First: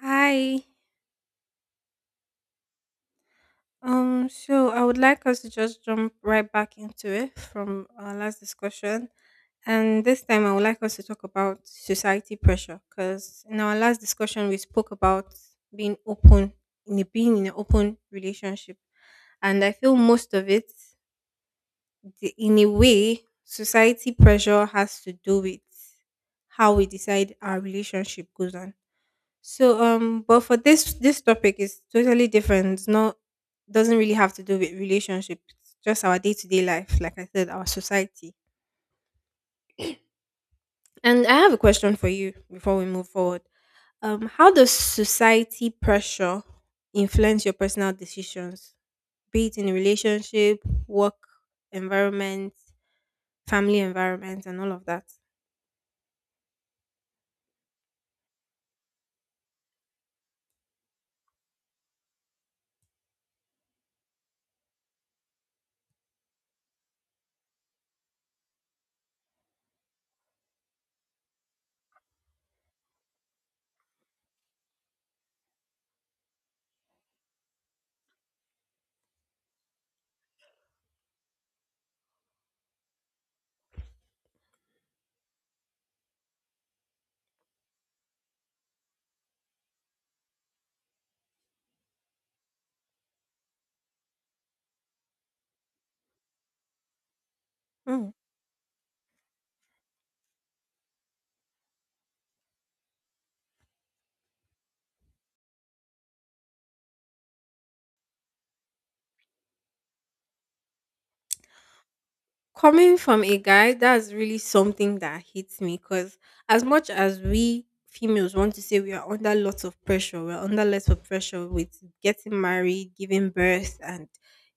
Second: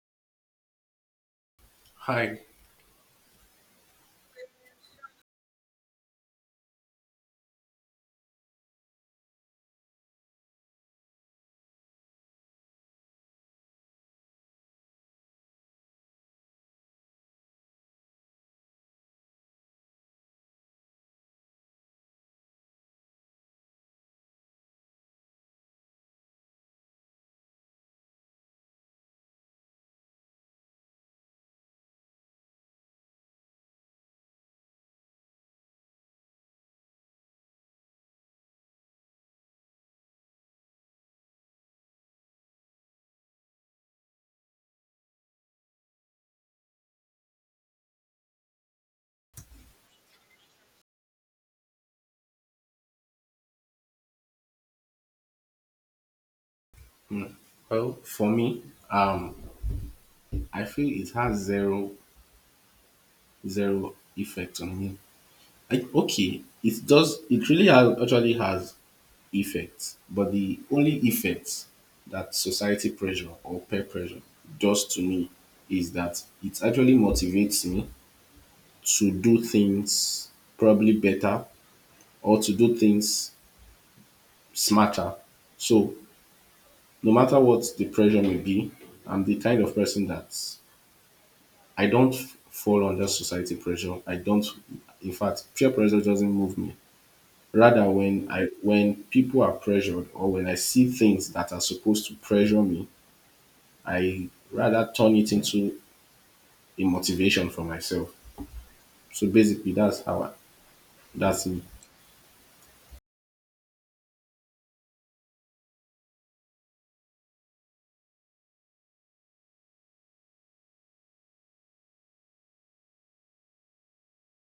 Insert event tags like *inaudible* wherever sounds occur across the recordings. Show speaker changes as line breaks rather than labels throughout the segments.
Hi.
Hi.
So I would like us to just jump right back into it from our last discussion. And this time I would like us to talk about society pressure because in our last discussion we spoke about being open being in an open relationship. And I feel most of it, in a way society pressure has to do with how we decide our relationship goes on. So but for this topic is totally different. It's not. Doesn't really have to do with relationships, just our day-to-day life, like I said, our society. And I have a question for you before we move forward. How does society pressure influence your personal decisions, be it in a relationship, work environment, family environment and all of that?
Well, for me, um, I feel it has zero effect on me. I, okay, it does. It really has, actually has effects, but the only effect that society pressure or peer pressure does to me is that it actually motivates me to do things probably better or to do things smarter. So, no matter what the pressure may be, I'm the kind of person that I don't fall under society pressure. I don't. In fact, peer pressure doesn't move me. Rather,
Hmm,
when people are pressured or when I see things that are supposed to pressure me, I rather turn it into a motivation for myself. So basically, that's me.
coming from a guy, that's really something that hits me because as much as we females want to say we are under lots of pressure, we're under lots of pressure with getting married, giving birth, and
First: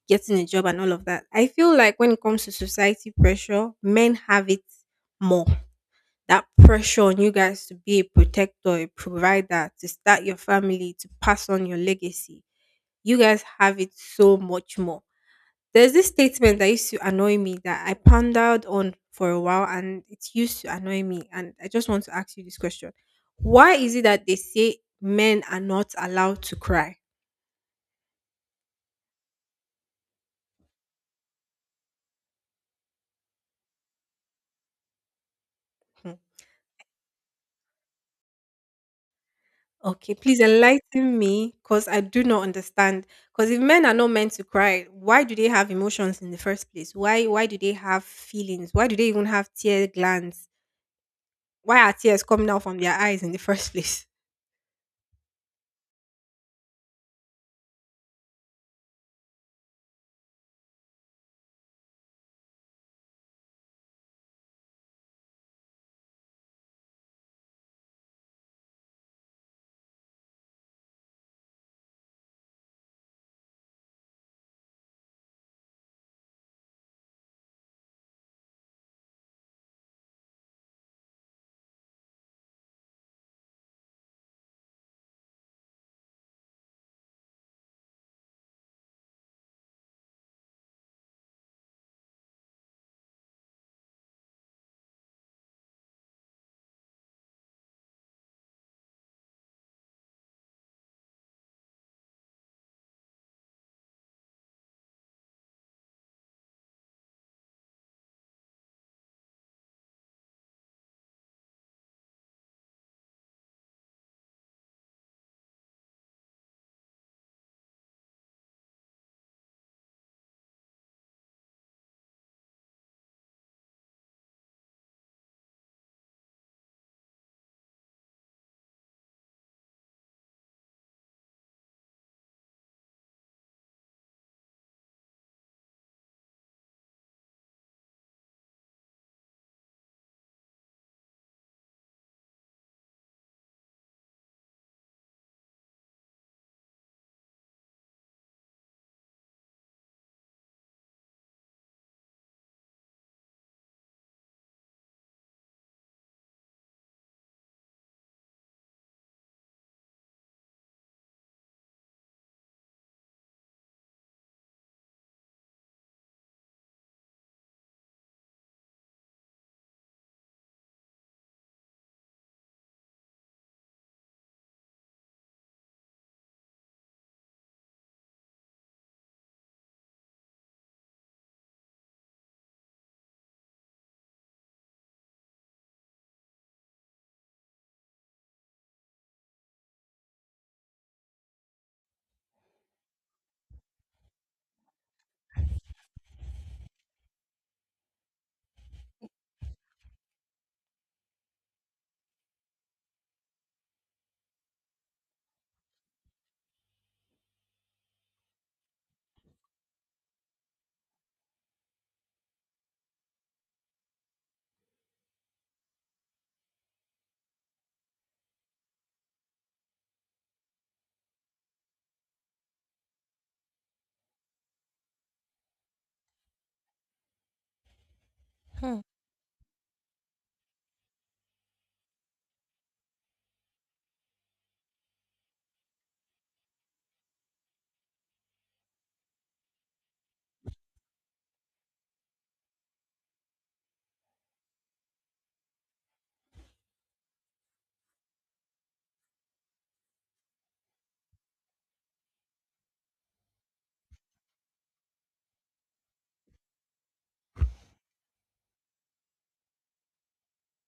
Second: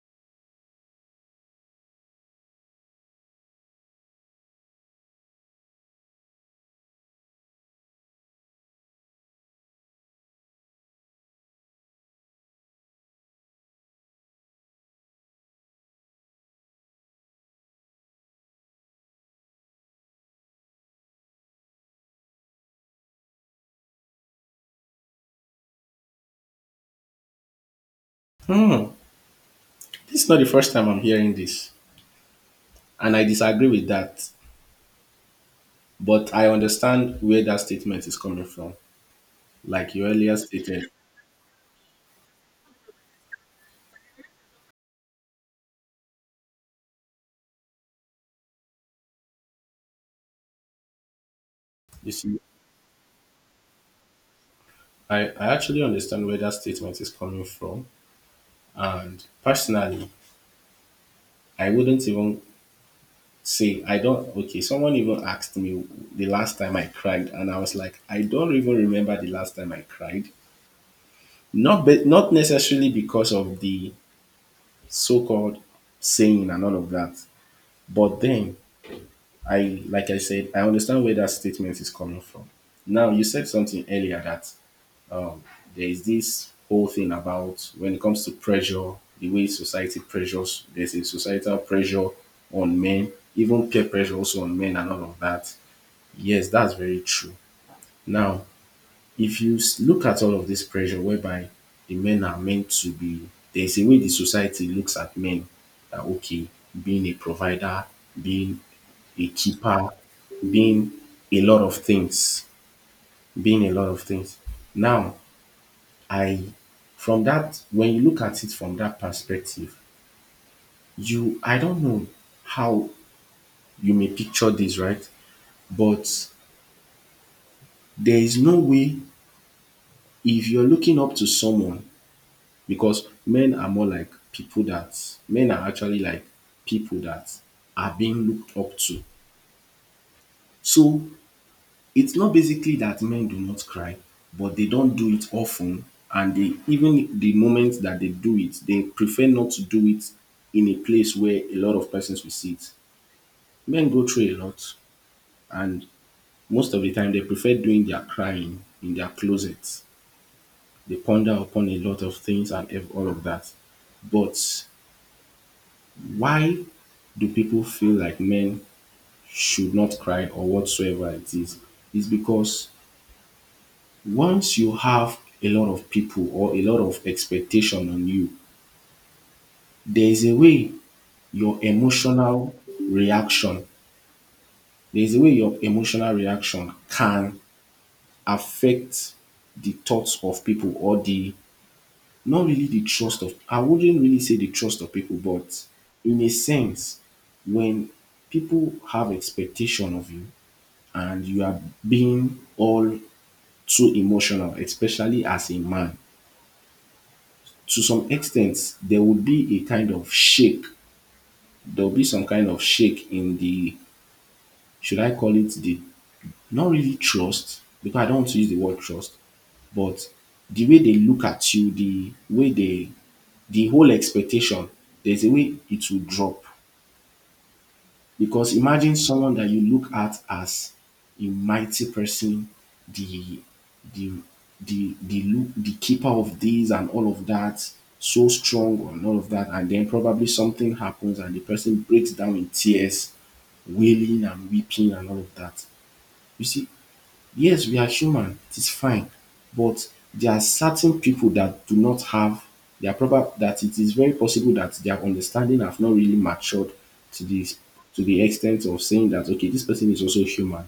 getting a job and all of that. I feel like when it comes to society pressure, men have it more. That pressure on you guys to be a protector, a provider, to start your family, to pass on your legacy. You guys have it so much more. There's this statement that used to annoy me that I pondered on for a while and it used to annoy me. And I just want to ask you this question. Why is it that they say men are not allowed to cry?
Hmm. This is not the first time I'm hearing this, and I disagree with that.
Hmm.
But I understand where that statement is coming from. Like you
Okay,
earlier
please
stated,
enlighten me because I do not understand. Because if men are not meant to cry, why do they have emotions in the first place? Why do they have feelings? Why do they even have tear glands? Why are
you
tears
see,
coming out from their eyes in the *laughs* first place?
I actually understand where that statement is coming from. And personally, I wouldn't even say I don't. Okay, someone even asked me the last time I cried, and I was like, I don't even remember the last time I cried. Not necessarily because of the so-called saying and all of that. But then I, like I said, I understand where that statement is coming from. Now you said something earlier that, Um, there's this whole thing: about when it comes to pressure, the way society pressures, there's a societal pressure on men, even peer pressure also on men and all of that. Yes, that's very true. Now, if you look at all of this pressure, whereby the men are meant to be, there's a way the society looks at men that, okay, being a provider, being a keeper, being a lot of things, being a lot of things. Now, I, from that, when you look at it from that perspective, you, I don't know how you may picture this, right? But there is no way, if you're looking up to someone, because men are more like people that, men are actually like people that are being looked up to. So, it's not basically that men do not cry, but they don't do it often, and they, even the moment that they do it, they prefer not to do it in a place where a lot of persons will see it. Men go through a lot, and most of the time they prefer doing their crying in their closets. They ponder upon a lot of things and all of that. But why do people feel like men should not cry or whatsoever it is? Is because once you have a lot of people or a lot of expectation on you, there is a way your emotional reaction, there is a way your emotional reaction can affect the thoughts of people, or the, not really the trust of, I wouldn't really say the trust of people, but in a sense, when people have expectation of you and you are being all too emotional, especially as a man, to some extent, there would be a kind of shake. There will be some kind of shake in the, should I call it the, not really trust, because I don't want to use the word trust, but the way they look at you, the way they, the whole expectation, there's a way it will drop. Because
Hmm,
imagine someone that you look at as a mighty person, the the the look, the keeper of this and all of that, so strong and all of that, and then probably something happens and the person breaks down in tears, wailing and weeping and all of that. You see, yes, we are human. It is fine. But there are certain people that do not have their proper. That it is very possible that their understanding have not really matured to this, to the extent of saying that, okay, this person is also human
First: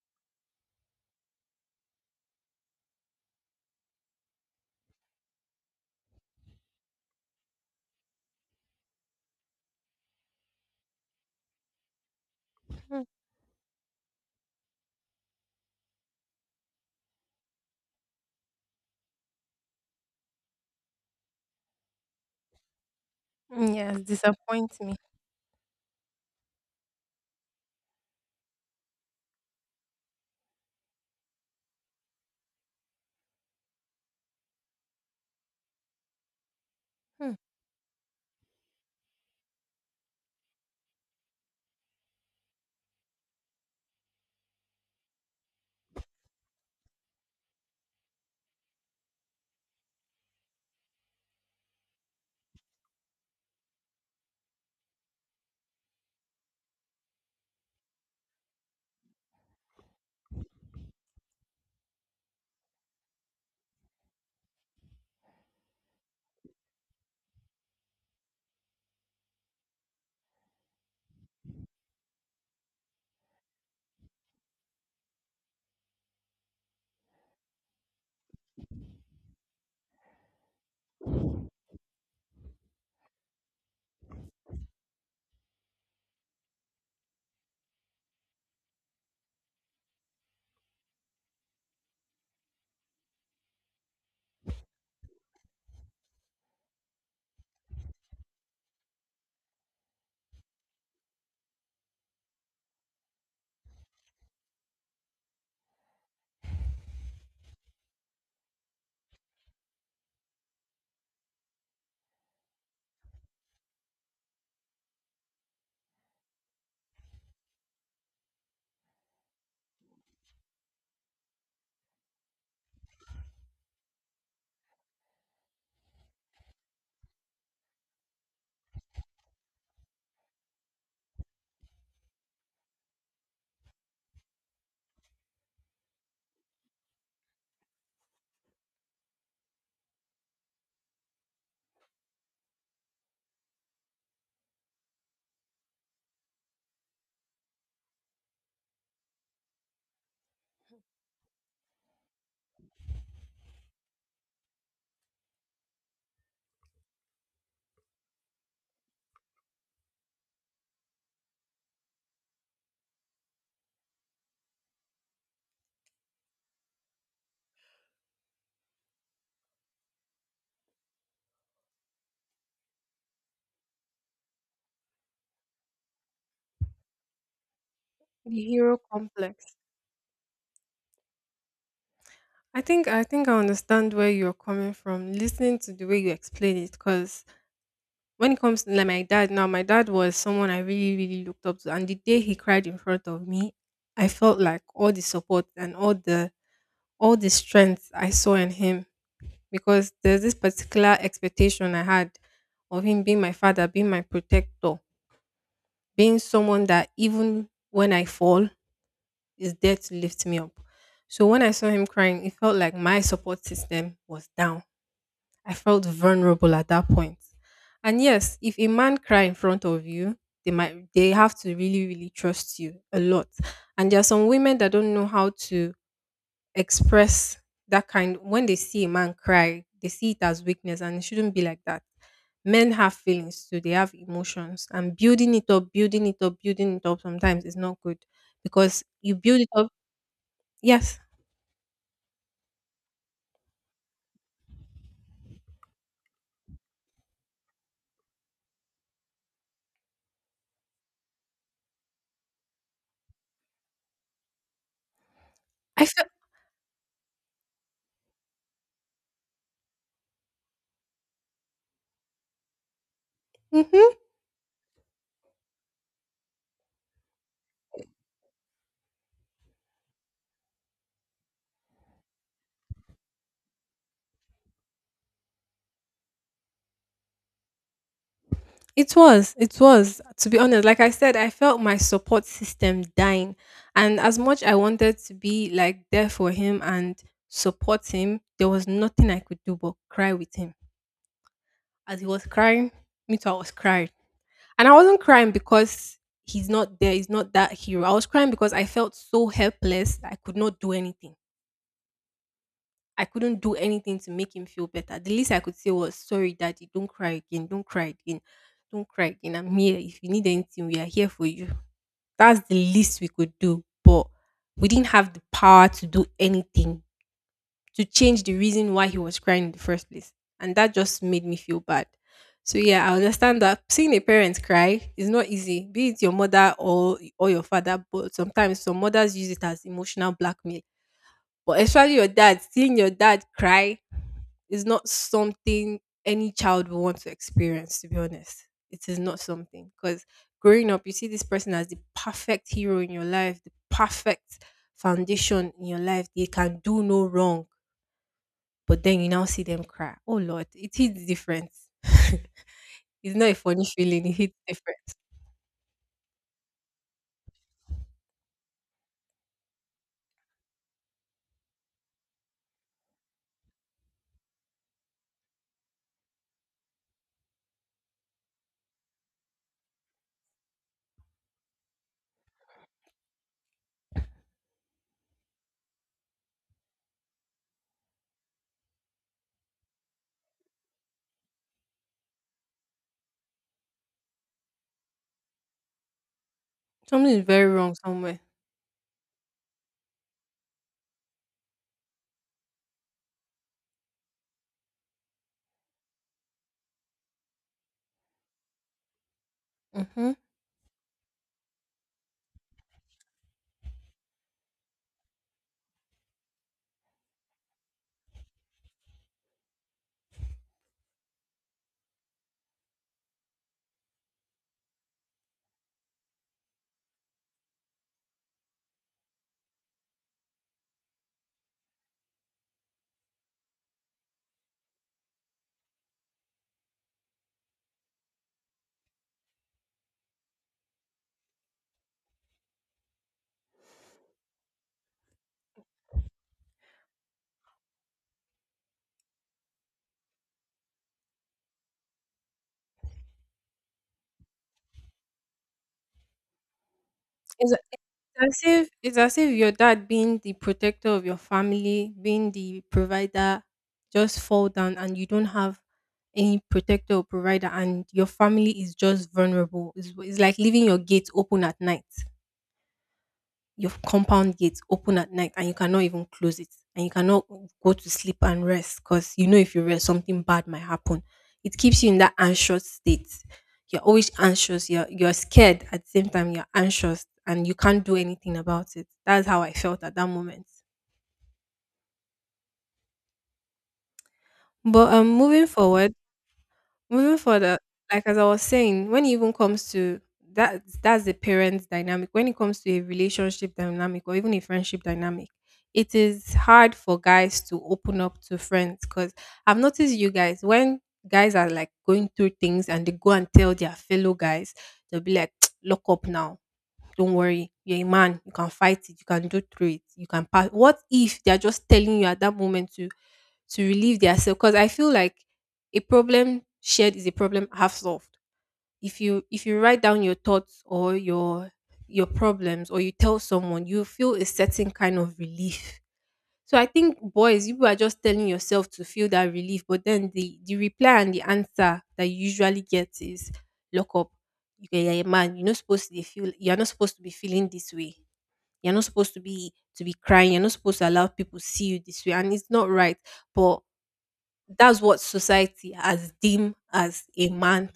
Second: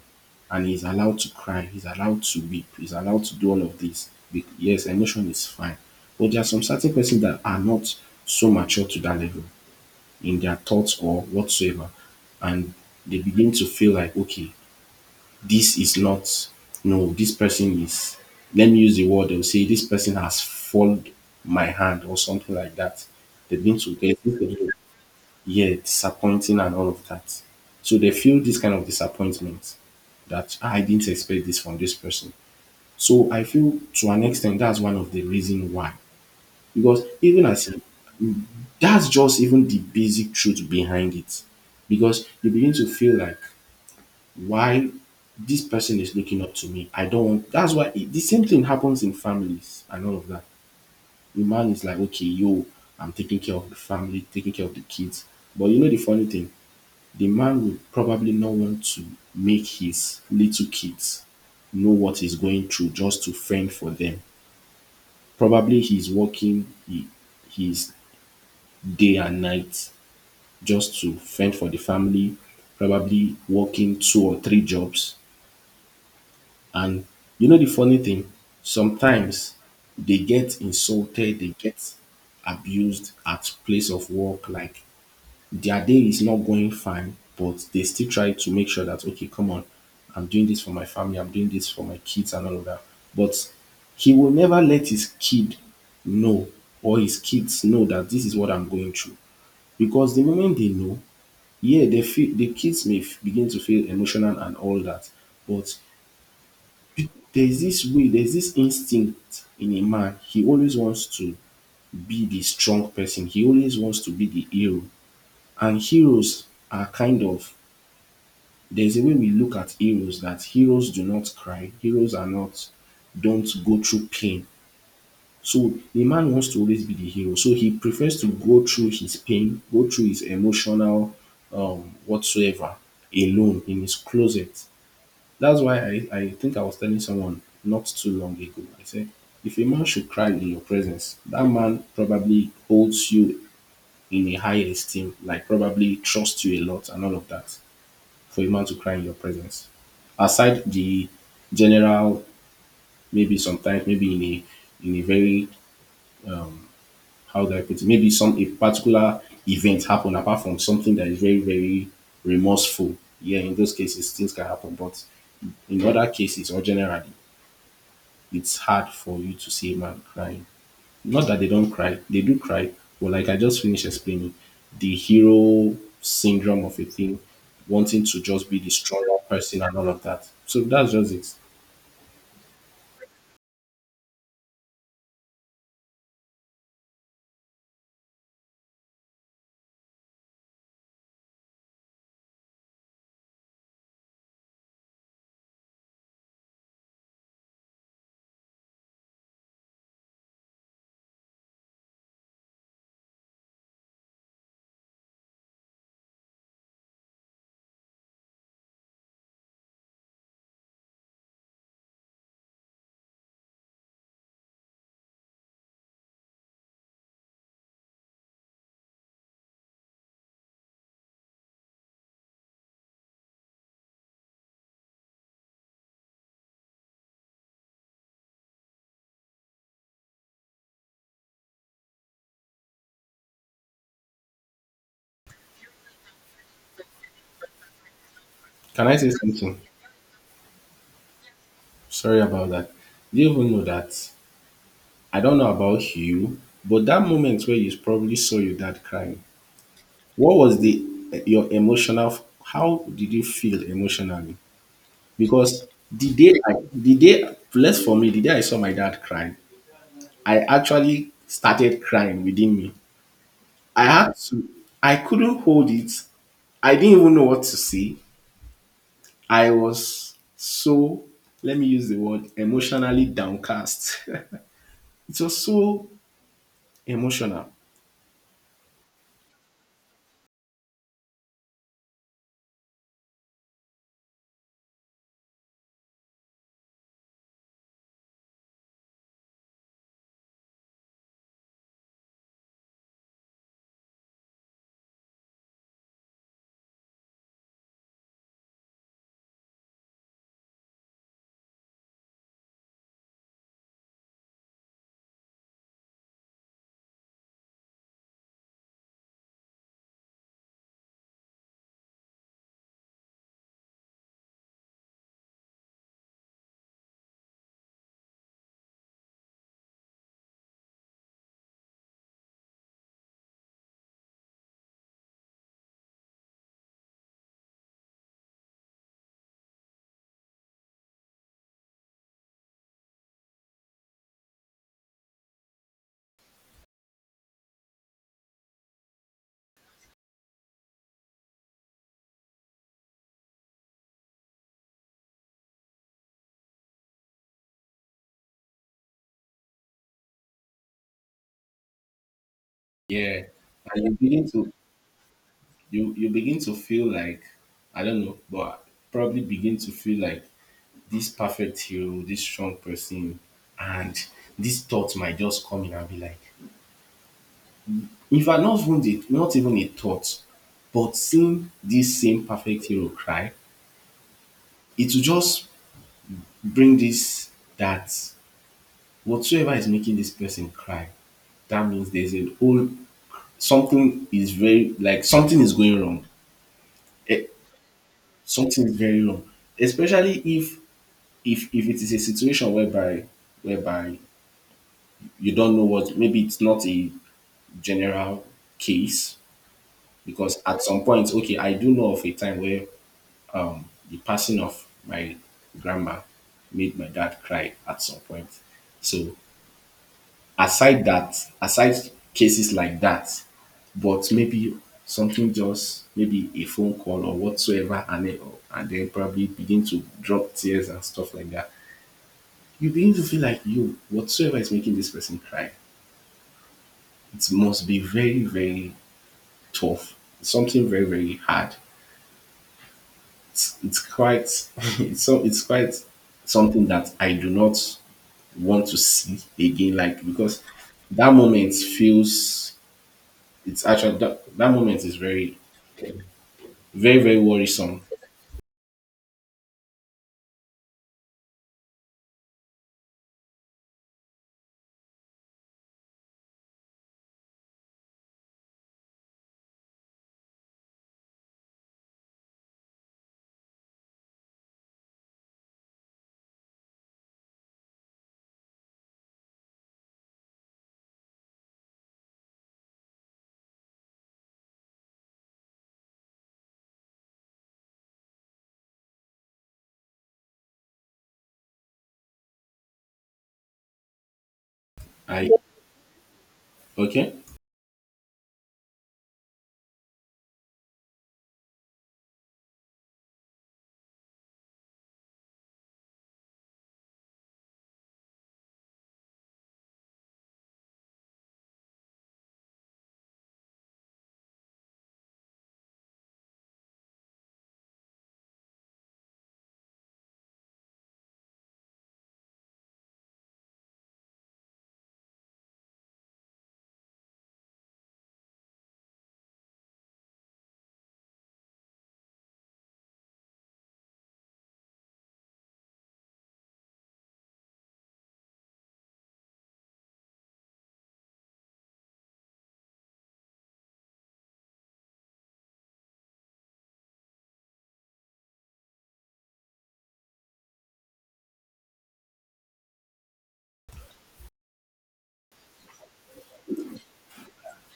and he's allowed to cry, he's allowed to weep, he's allowed to do all of this. Yes, emotion is fine. But there are some certain persons that are not so mature to that level in their thoughts or whatsoever. And they begin to feel like, okay, this is not, no, this person is, let me use the word, they'll say, this person has followed my hand or something like that. They've been to, they've been to,
to me.
yeah, disappointing and all of that. So they feel this kind of disappointment that, "Ah, I didn't expect this from this person." So I feel, to an extent, that's one of the reason why. Because even as, that's just even the basic truth behind it. Because you begin to feel like, why this person is looking up to me. I don't want, that's why it, the same thing happens in families and all of that. The man is like, okay, yo, I'm taking care of the family, taking care of the kids. But you know the funny thing, the man would probably not want to make his little kids know what he's going through just to fend for them. Probably he's working he, his day and night just to fend for the family, probably working two or three jobs. And you know the funny thing? Sometimes they get insulted, they get abused at place of work, like their day is not going fine, but they still try to make sure that, okay, come on, I'm doing this for my family, I'm doing this for my kids and all of that. But he will never let his kid know, or his kids know, that this is what I'm going through. Because the moment they know, yeah, they feel the kids may begin to feel emotional and all that, but there's this way, there's this instinct in a man. He always wants to be the strong person. He always wants to be the hero. And heroes are kind of, there's a way we look at heroes that heroes do not cry. Heroes are not, don't go through pain. So the man wants to always be the hero. So he prefers to go through his pain, go through his emotional whatsoever alone in his closet. That's why I think I was telling someone not too long ago. I said, if a man should cry in your presence, that man probably holds you in a high esteem, like probably trusts you a lot and all of that, for a man to cry in your presence. Aside the general, maybe sometimes, maybe in a very, how do I put it, maybe some a particular event happen, apart from something that is very, very remorseful. Yeah, in those cases things can happen. But in other cases or generally, it's hard for you to see a man crying. Not that they don't cry, they do cry, but like I just finished explaining, the hero syndrome of a thing, wanting to
The
just be the
hero
stronger
complex.
person and all of that. So that's just it.
I think I understand where you're coming from. Listening to the way you explain it, because when it comes to like my dad, now my dad was someone I really really looked up to, and the day he cried in front of me, I felt like all the support and all the strength I saw in him, because there's this particular expectation I had of him being my father, being my protector, being someone that even when I fall is there to lift me up. So when I saw him crying, it felt like my support system was down. I felt vulnerable at that point. And yes, if a man cry in front of you, they have to really really trust you a lot. And there are some women that don't know how to express that kind when they see a man cry, they see it as weakness and it shouldn't be like that. Men have feelings too, they have emotions and building it up, building it up, building it up sometimes is not good because
Can I say
you build it
something?
up. Yes.
Sorry about that. Do you even know that, I don't know about you, but that moment where you probably saw your dad crying, what was the, your emotional, how did you feel emotionally? Because
I felt.
the day, less, for me, the day I saw my dad cry, I actually started crying within me. I
Mhm.
had to, I couldn't hold it. I didn't even know what to say. I was so, let me use the word, emotionally downcast. *laughs* It was so emotional.
It was. To be honest, like I said, I felt my support system dying. And as much I wanted to be like there for him and support him, there was nothing I could do but cry with him. As he was crying, me too, I was crying. And I wasn't crying because he's not there, he's not that hero. I was crying because I felt so helpless. I could not do anything. I couldn't do anything to make him feel better. The least I could say was, sorry, daddy, don't cry again, don't cry again, don't cry again. I'm here. If you need anything, we are here for you. That's the least we could do. But we didn't have the power to do anything to change the reason why he was crying in the first place. And that just made me feel bad. So yeah, I understand that seeing a parent cry is not easy, be it your mother or your father, but sometimes some mothers use it as emotional blackmail. But especially your dad, seeing your dad cry is not something any child will want to experience, to be honest. It is not something because growing up, you see this person as the perfect hero in your life, the perfect foundation in your life. They can do no wrong, but then you now see them cry. Oh Lord, it hits different. *laughs* It's
Yeah.
not a funny
And you
feeling, it
begin
hits
to,
different.
you begin to feel like, I don't know, but probably begin to feel like this perfect hero, this strong person, and this thought might just come in and be like, in fact, not even the, not even a thought, but seeing this same perfect hero cry, it will just bring this, that, whatsoever is making this person cry, that means there's a whole, something is very, like something is going wrong.
Something is
Eh,
very wrong somewhere.
something is very wrong. Especially if, if it is a situation whereby, whereby, you don't know what, maybe it's not a general case.
Mm-hmm.
Because at some point, okay, I do know of a time where the passing of my grandma made my dad cry at some point. So aside that, aside cases like that, but maybe something, just maybe a phone call or whatsoever, and then probably begin to drop tears and stuff like that. You begin to feel like you, whatsoever is making this person cry, it must be very very tough, something very very hard. It's quite *laughs* it's, so it's quite something that I do not want to see again, like, because that moment feels, it's actually that, that moment is very very very
It's,
worrisome.
it's as if your dad being the protector of your family, being the provider, just fall down and you don't have any protector or provider and your family is just vulnerable. It's like leaving your gate open at night, your compound gate open at night, and you cannot even close it and you cannot go to sleep and rest because you know if you rest something bad might happen. It keeps you in that anxious state. You're always anxious. You're scared at the same time. You're anxious and you can't do anything about it. That's how I felt at that moment. But
I,
moving forward
okay.
Moving further, like as I was saying, when it even comes to that, that's the parents' dynamic. When it comes to a relationship dynamic or even a friendship dynamic, it is hard for guys to open up to friends because I've noticed you guys when guys are like going through things and they go and tell their fellow guys, they'll be like, *tsk* "Lock up now." Don't worry, you're a man, you can fight it, you can do through it, you can pass. What if they're just telling you at that moment to relieve themselves? Because I feel like a problem shared is a problem half solved. If you write down your thoughts or your problems or you tell someone, you feel a certain kind of relief. So I think boys, you are just telling yourself to feel that relief, but then the reply and the answer that you usually get is lock up. You are a man. You're not supposed to be feel. You're not supposed to be feeling this way. You're not supposed to be crying. You're not supposed to allow people to see you this way, and it's not right. But that's what society has deemed as a man.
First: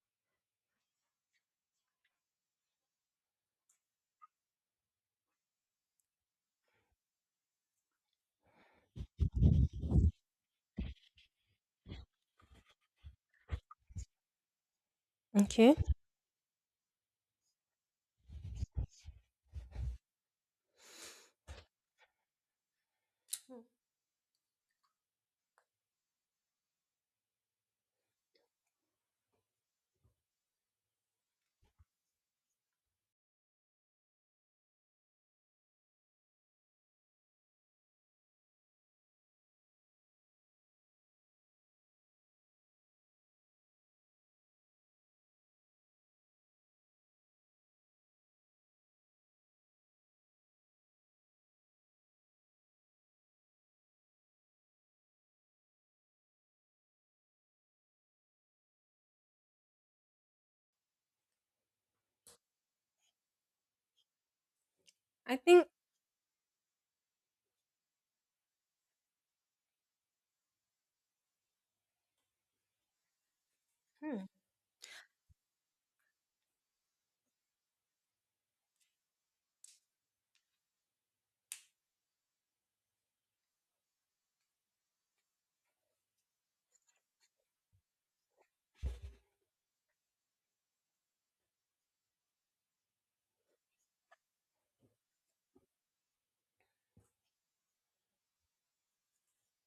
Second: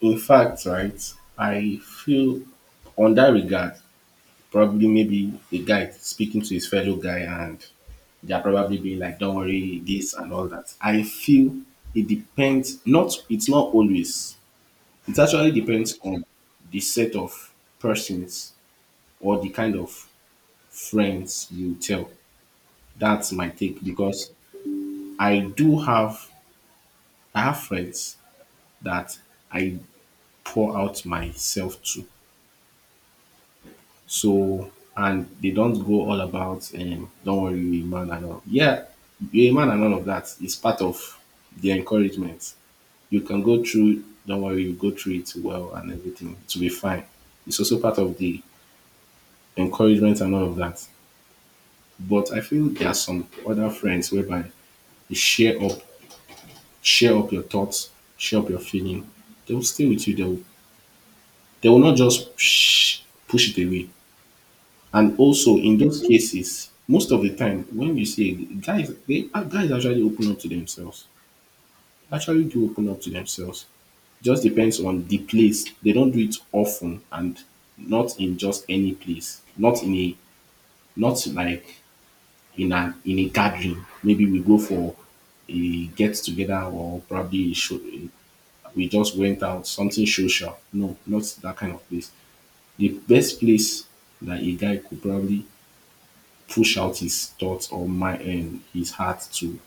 In fact, right, I feel on that regard, probably maybe a guy speaking to his fellow guy and they're probably being like, don't worry, this and all that. I feel it depends not it's not always. It actually
Okay,
depends on the set of persons or the kind of friends you tell. That's my take because I do have I have friends that I pour out myself to. So and they don't go all about don't worry, you're a man and all. Yeah, you're a man and all of that is part of the encouragement. You can go through, don't worry, you go through it well and everything. It will be fine. It's also part of the encouragement and all of that. But I feel there are some other friends whereby they share up your thoughts, share up your feeling. They will stay with you. They will not just push it away. And
I
also
think.
in those cases, most of the time when you see it, guys, they guys actually open up to themselves. Actually, do open up to themselves.
hmm,
Just depends on the place. They don't do it often and not in just any place. Not like in an in a gathering. Maybe we go for a get together or probably a show, a we just went out, something social. No, not that kind of place. The best place that a guy could probably push out his thoughts or my and his heart to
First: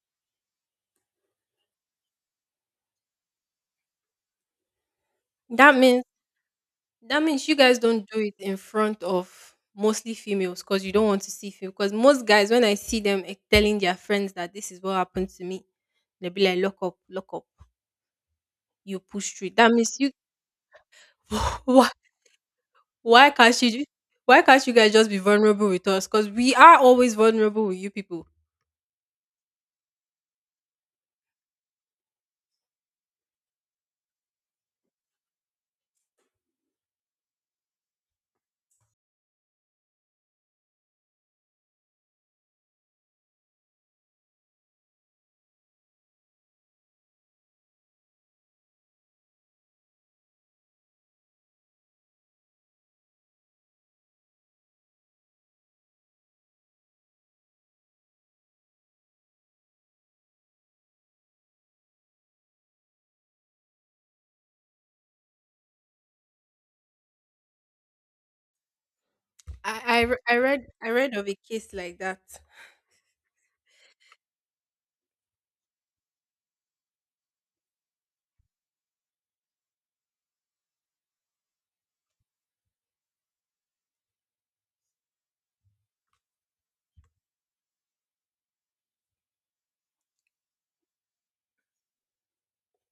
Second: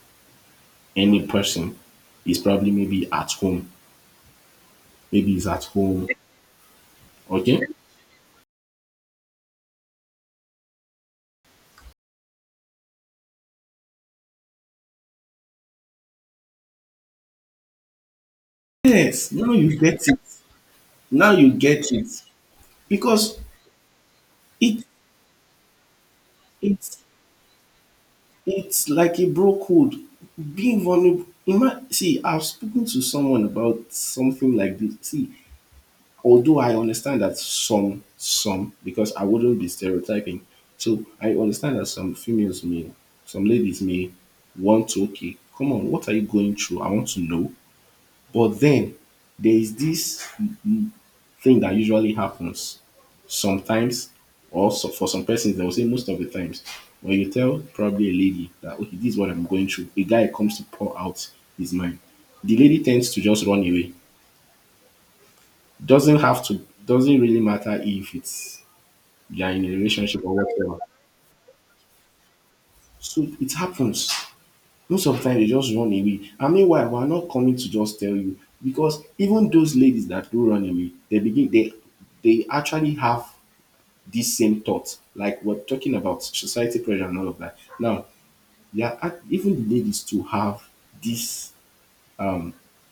any person is probably maybe at home. Maybe he's at
that means
home.
That means you
Okay.
guys don't do it in front of mostly females because you don't want to see female. Because most guys, when I see them telling their friends that this is what happened to me, they'll be like, "Lock up, lock up. You
Yes.
push through
Now
it." That
you
means
get
you.
it. Now you
*laughs* Why?
get it.
Why
Because
can't you? Why can't you
it
guys just be vulnerable with us? Because we are
it's
always vulnerable with you people.
it's like a bro code. Being vulnerable. See, I've spoken to someone about something like this. See, although I understand that some because I wouldn't be stereotyping. So I understand that some females may, some ladies may want to, okay, come on, what are you going through? I want to know. But then there is this thing that usually happens sometimes, or so, for some persons they will say most of the times, when you tell probably a lady that, okay, this is what I'm going through, a guy comes to pour out his mind. The lady tends to just run away. Doesn't have to. Doesn't really matter if it's they are in a
I I,
relationship
re-
or
I read
whatever.
I read of a case like that.
So it happens. Most of the time, they just run away. And meanwhile, we're not coming to just tell you because even those ladies that do run away, they begin they actually have these same thoughts. Like we're talking about society pressure and all of that. Now, even the ladies to have this,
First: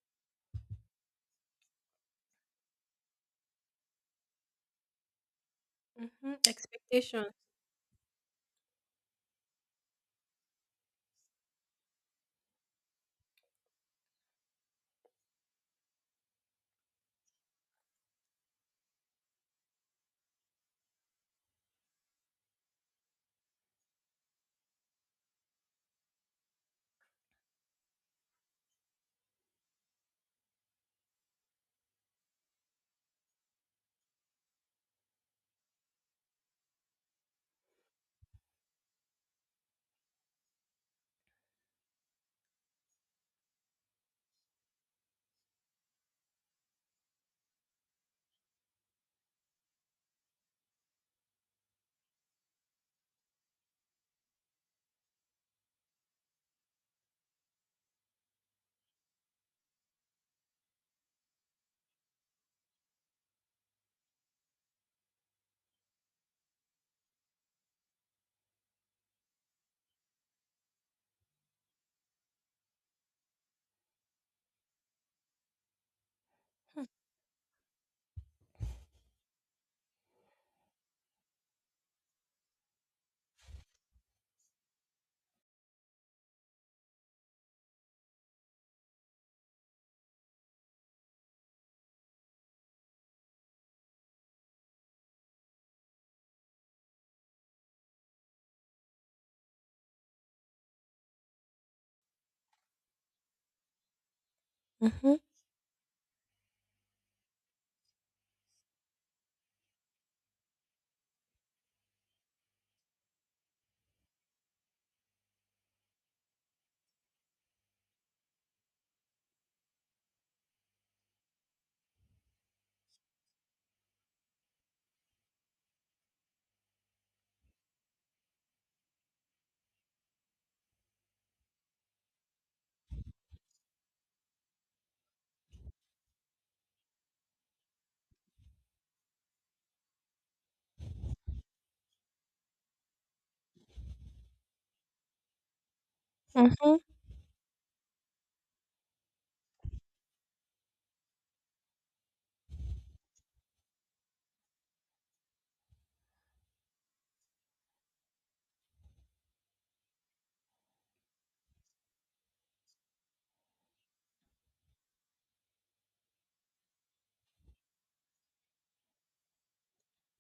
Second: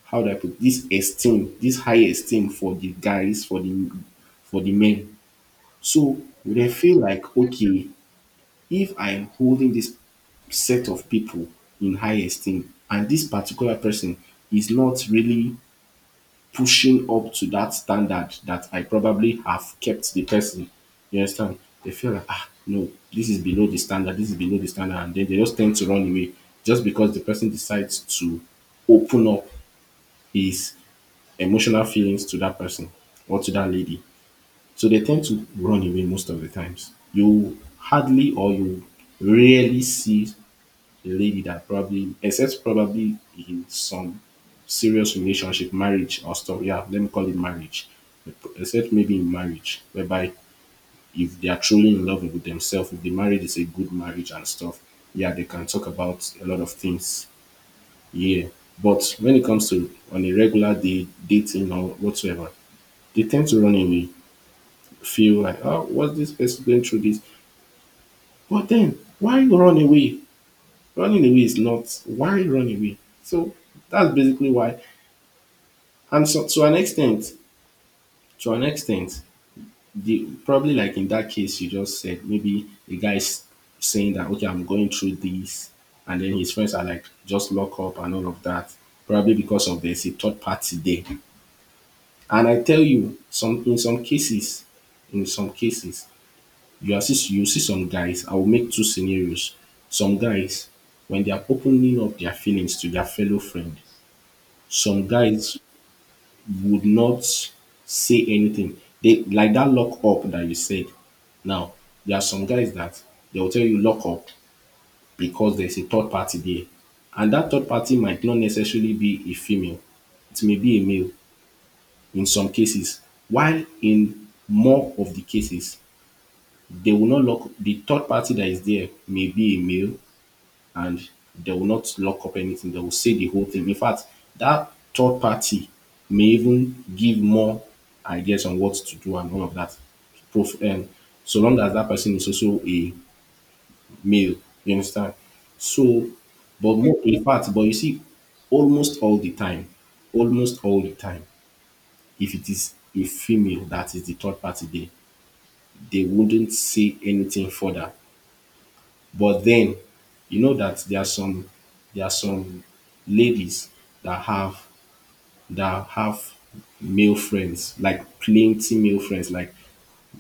how do I put this, esteem, this high esteem for the guys, for the men. So
Mm-hmm.
they feel
Expectations.
like, okay, if I'm holding this set of people in high esteem and this particular person is not really pushing up to that standard that I probably have kept the person, you understand? They feel like, ah, no, this is below the standard, this is below the standard, and then they just tend to run away just because the person decides to open up his emotional feelings to that person or to that lady. So they tend to run away most of the times. You hardly or you rarely see a lady that probably, except probably in some serious relationship, marriage or stuff. Yeah, let me call it marriage. Except maybe in marriage, whereby if they are truly in love with themselves, if the marriage is a good marriage and stuff, yeah, they can talk about a lot of things. Yeah. But when it comes to on a regular day dating or whatsoever, they tend to run away. Feel like, oh, what's this person going through this? But then, why you run away? Running away is not why run away? So that's basically why. And so to an extent, the probably like in that case you just said, maybe the guy's saying that, okay, I'm going through this, and then his friends are like, just lock up and all of that. Probably because of there's a third party there. And I tell you, some in some cases, you see some guys, I will make two scenarios. Some guys, when they are opening up their feelings to their fellow friend, some
Mm-hmm.
guys would not say anything. They like that lock up that you said. Now, there are some guys that they will tell you lock up because there's a third party there. And that third party might not necessarily be a female. It may be a male in some cases. While in more of the cases, they will not lock, the third party that is there may be a male and they will not lock up anything. They will say the whole thing. In fact, that third party may even give more ideas on what to do and all of that. And so long as that person is also a male, you understand? So,
Mm-hmm.
but more, in fact, but you see, almost all the time, almost all the time, if it is a female that is the third party, they wouldn't say anything further. But then you know that there are some ladies that have that have male friends, like plenty male friends. Like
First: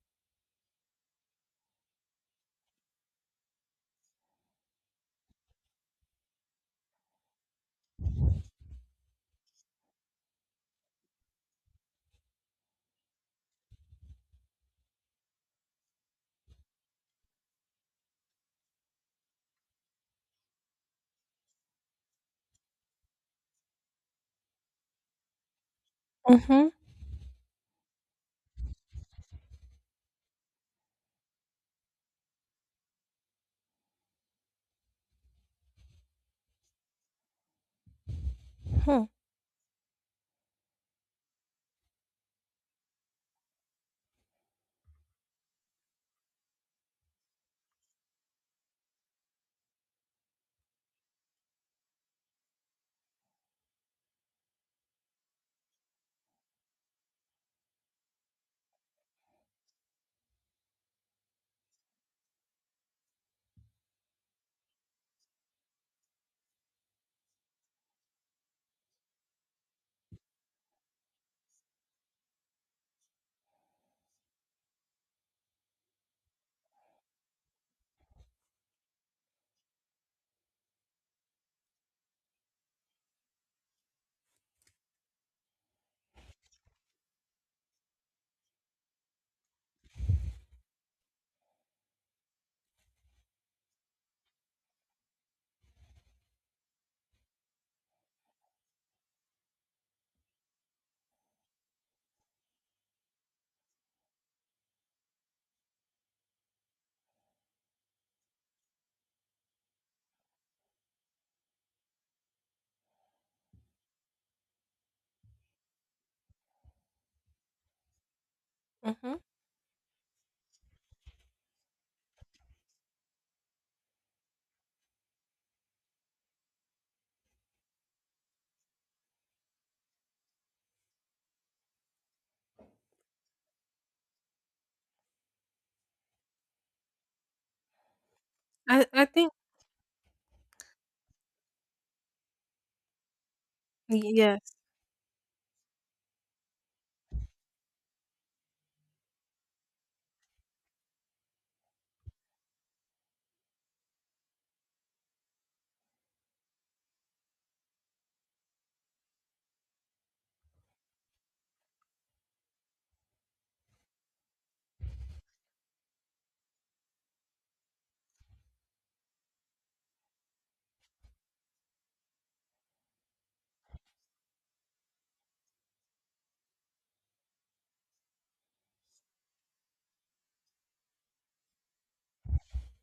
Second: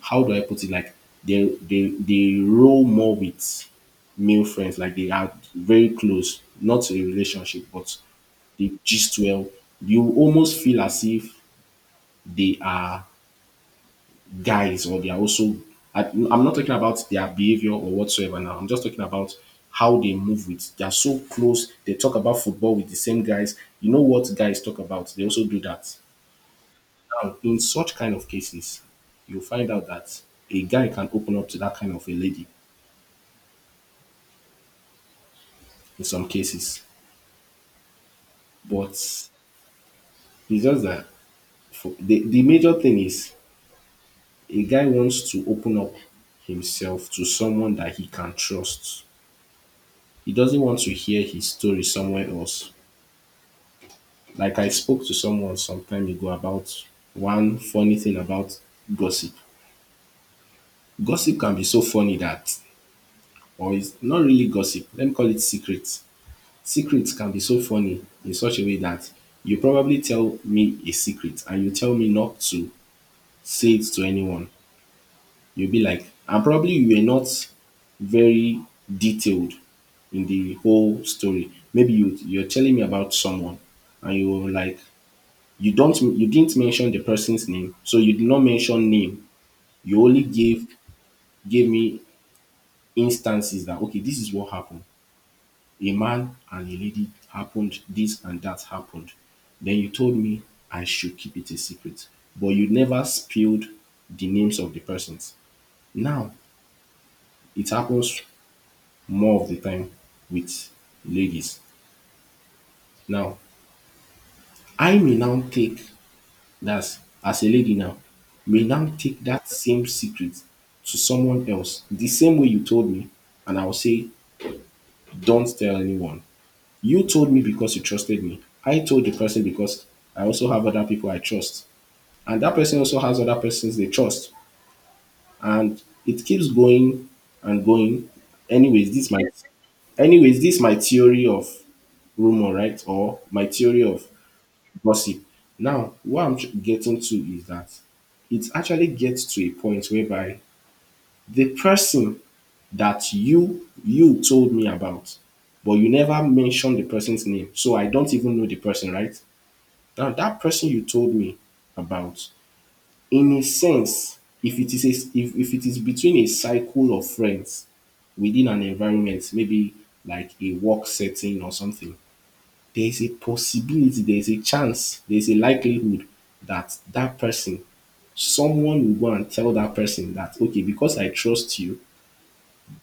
how do I put it? Like they roll more with male friends. Like they are very close, not a relationship, but they gist well. You almost feel as if they are guys or they are also, I, I'm not talking about their behavior or whatsoever now, I'm just talking about how they move with, they are so close, they talk about football with the same guys, you know what guys talk about, they also do that.
Mm-hmm.
Now in such kind of cases you'll find out that a guy can open up to that kind of a lady in some cases, but it's just that for, the major thing is a guy wants to open up himself to someone that he can trust. He doesn't want to hear his story somewhere else. Like I spoke to someone some time ago about one funny thing about gossip. Gossip can be so funny that, or it's not really gossip, let me call it secrets. Secrets can be so funny in such a way that you probably tell me a secret and you tell me not to say it to anyone. You'll be like, and probably you were not very detailed in the whole story. Maybe you're telling me about someone and you were like, you didn't mention the person's name, so you did not mention name, you only gave me instances that, okay, this is what happened, a man and a lady, happened this and that happened, then you told me I should keep it a secret, but you never spilled the names of the persons. Now it happens more of the time with ladies. Now I may now take that's as a lady now, may now
Mm-hmm.
take that same secret to someone else the same way you told me, and I'll say, don't tell anyone. You told me because you trusted me. I told the person because I also have other people I trust. And that person also has other persons they trust. And it keeps going and going.
I
Anyways,
I
this is my,
think.
anyways, this is my theory of rumor, right? Or my theory of
Yes.
gossip. Now, what I'm getting to is that it actually gets to a point whereby the person that you told me about, but you never mentioned the person's name, so I don't even know the person, right? Now that person you told me about, in a sense, if it is a, if it is between a cycle of friends within an environment, maybe like a work setting or something, there's a possibility, there's a chance, there's a likelihood that that person, someone will go and tell that person that, okay, because I trust you,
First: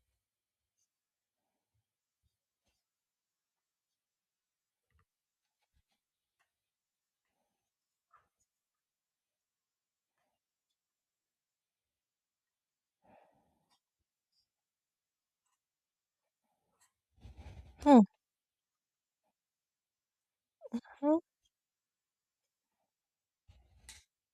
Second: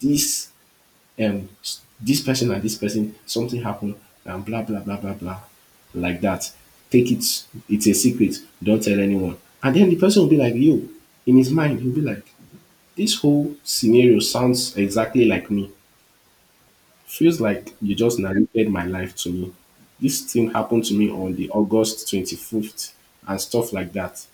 this um this person and this person, something happened, and blah blah blah blah blah, like that. Take it, it's a secret. Don't tell anyone. And then the person will be like, yo, in his mind, he'll be like, this whole scenario sounds exactly like me. Feels like you just narrated my life to me. This thing happened to me
Mm-hmm.
on the August 25th and stuff like that.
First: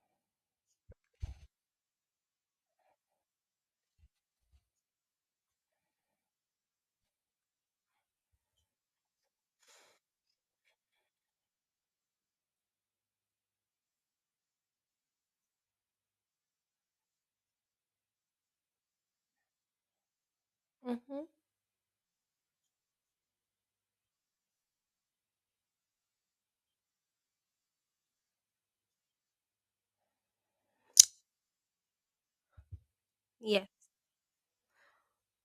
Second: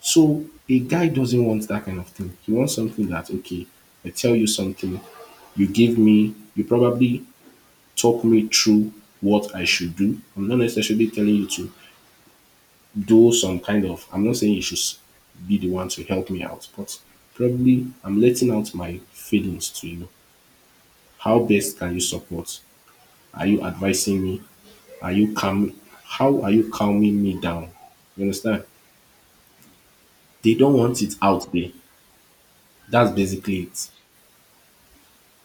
So a guy doesn't want that kind of thing. He wants something that, okay, I tell you something, you give me, you probably talk me through what I should do. I'm not necessarily telling you to do some kind of, I'm not saying you should be the one to help me out, but probably I'm letting out my feelings to you.
Mm-hmm.
How best can you support? Are you advising me? Are you calm? How are you calming me down? You understand? They don't want it out there. That's basically
Yes.
it.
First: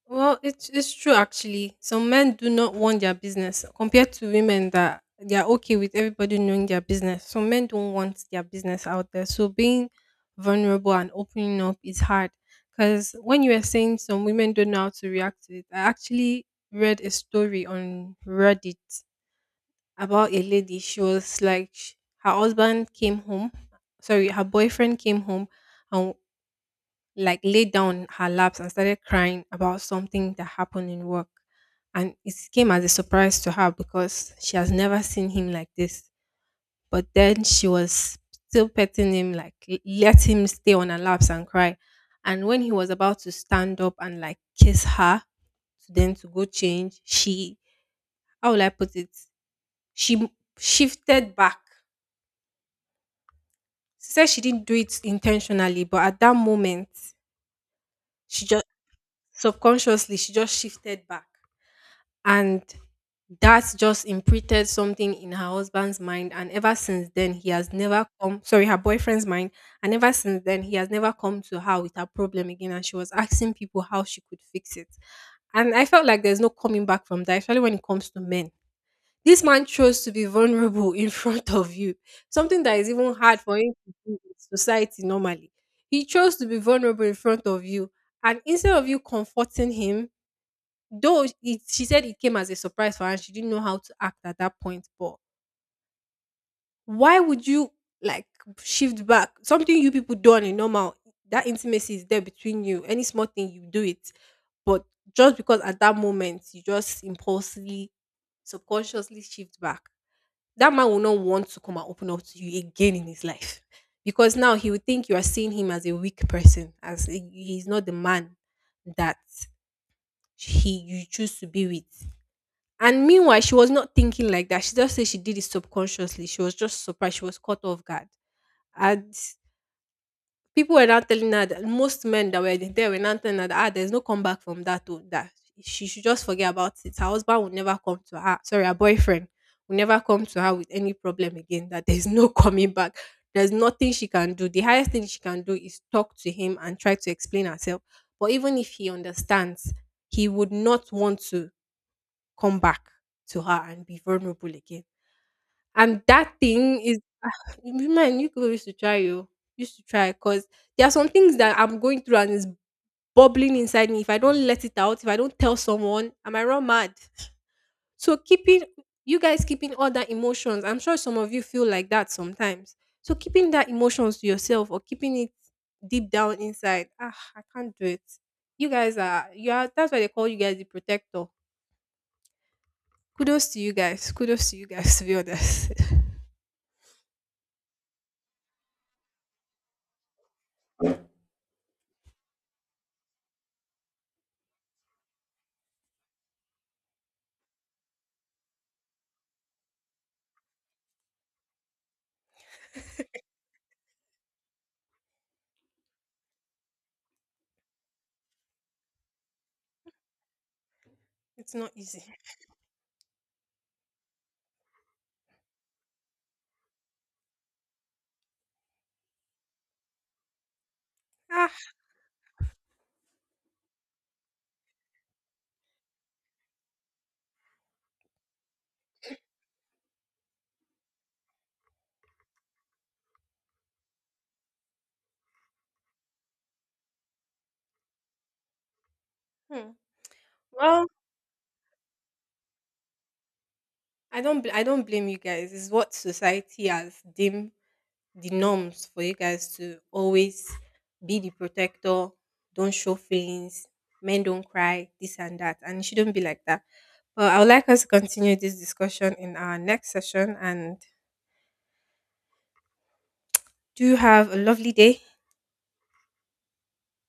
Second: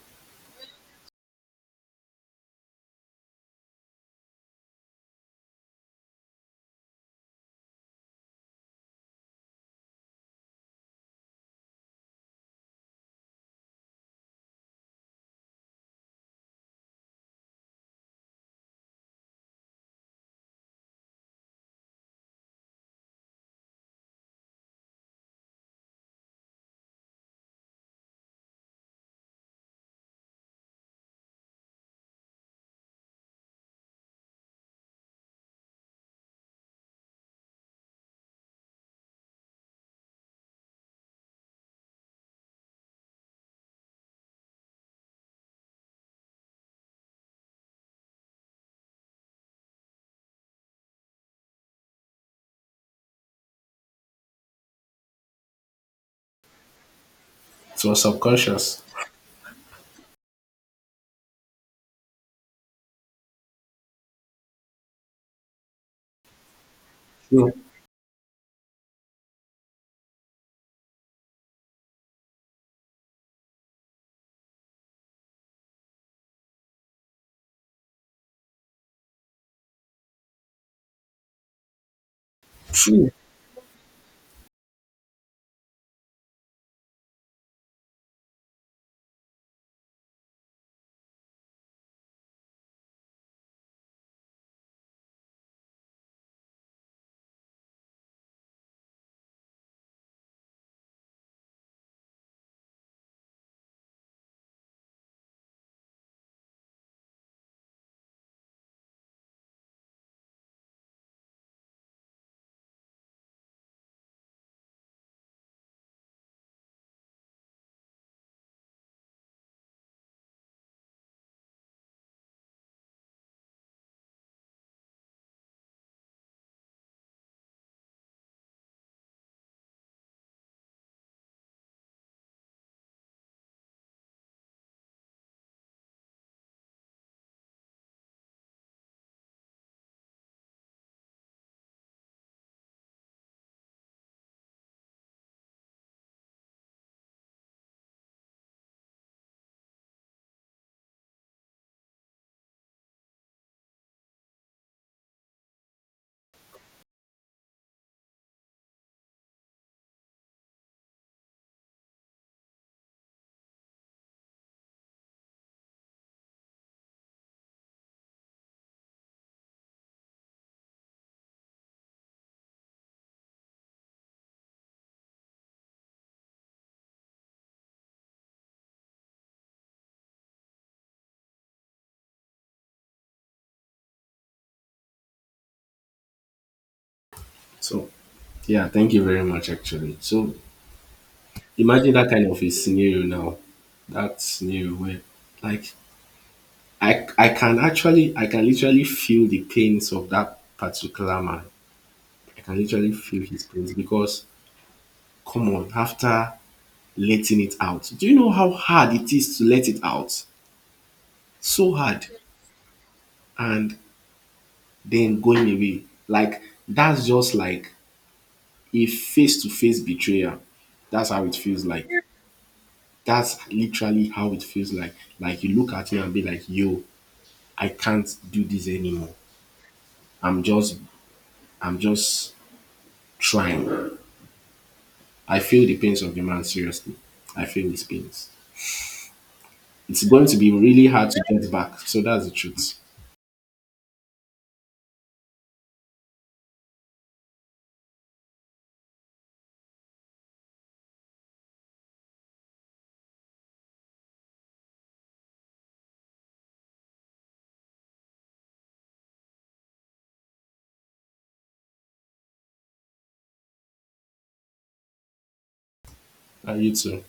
Well, it's true actually. Some men do not want their business compared to women that they are okay with everybody knowing their business. Some men don't want their business out there. So being vulnerable and opening up is hard. Because when you were saying some women don't know how to react to it, I actually read a story on Reddit about a lady. She was like, her husband came home, sorry, her boyfriend came home, and like laid down in her laps and started crying about something that happened in work. And it came as a surprise to her because she has never seen him like this. But then she was still petting him, like let him stay on her laps and cry. And when he was about to stand up and like kiss her, then to go change, she, how will I put it? She shifted back. She said she didn't do it intentionally, but at that moment,
It was
she just
subconscious.
subconsciously she just shifted back. And that just imprinted something in her husband's mind. And ever since then, he
So
has never come, sorry, her boyfriend's mind. And ever since then, he has never come to her with her problem again. And she was asking people how she could fix it. And I felt like there's no coming back from that, especially when it comes to men. This man chose to be vulnerable *laughs* in front of you, something that is
true.
even hard for him to do in society normally. He chose to be vulnerable in front of you. And instead of you comforting him, though it she said it came as a surprise for her and she didn't know how to act at that point, but why would you like shift back? Something you people do on a normal, that intimacy is there between you. Any small thing you do it. But just because at that moment you just impulsively, subconsciously shift back, that man will not want to come and open up to you again in his life. Because now he will think you are seeing him as a weak person, as a, he's not the man that he you choose to be with. And meanwhile, she was not thinking like that. She just said she did it subconsciously. She was just surprised. She was caught off guard. And people were now telling her that most men that were there were now telling her that there's no comeback from that to that. She should just forget about it. Her husband will never come to her. Sorry, her boyfriend will never come to her with any problem again. That there's no *laughs* coming back. There's nothing she can do. The highest thing she can do is talk to him and try to explain herself. But even if he understands, he would not want to come back to her and be vulnerable again. And that thing is, man, you could used to try, you used to try, because there are some things that I'm going through and it's bubbling inside me. If I don't let it out, if I don't tell someone, I might run mad. So keeping you guys keeping all that emotions, I'm sure some of you feel like that sometimes. So keeping that emotions to yourself or keeping it deep down inside, I can't do it. You guys are, you are, that's why they call you guys the protector. Kudos to you guys. Kudos to you guys. To be honest,
So yeah, thank you very much actually. So imagine that kind of a scenario now. That scenario where like I can actually, I can literally feel the pains of that particular man. I can literally feel his pains because come on, after letting it out. Do you know how hard it is to let it out?
*laughs* it's not
So
easy.
hard. And then going away. Like that's just like a face to face betrayal. That's how it feels
Ah.
like. That's literally how it feels like. Like you look at me and be like, yo, I can't do this anymore. I'm just I'm just trying. I feel the pains of the man seriously. I feel his pains.
Hmm.
It's going to be
Well,
really hard to get back. So that's the truth.
I don't. I don't blame you guys. It's what society has deemed the norms for you guys to always be the protector. Don't show feelings. Men don't cry. This and that, and it shouldn't be like that. But I would like us to continue this discussion in our next session. And do have a lovely day.
And you too.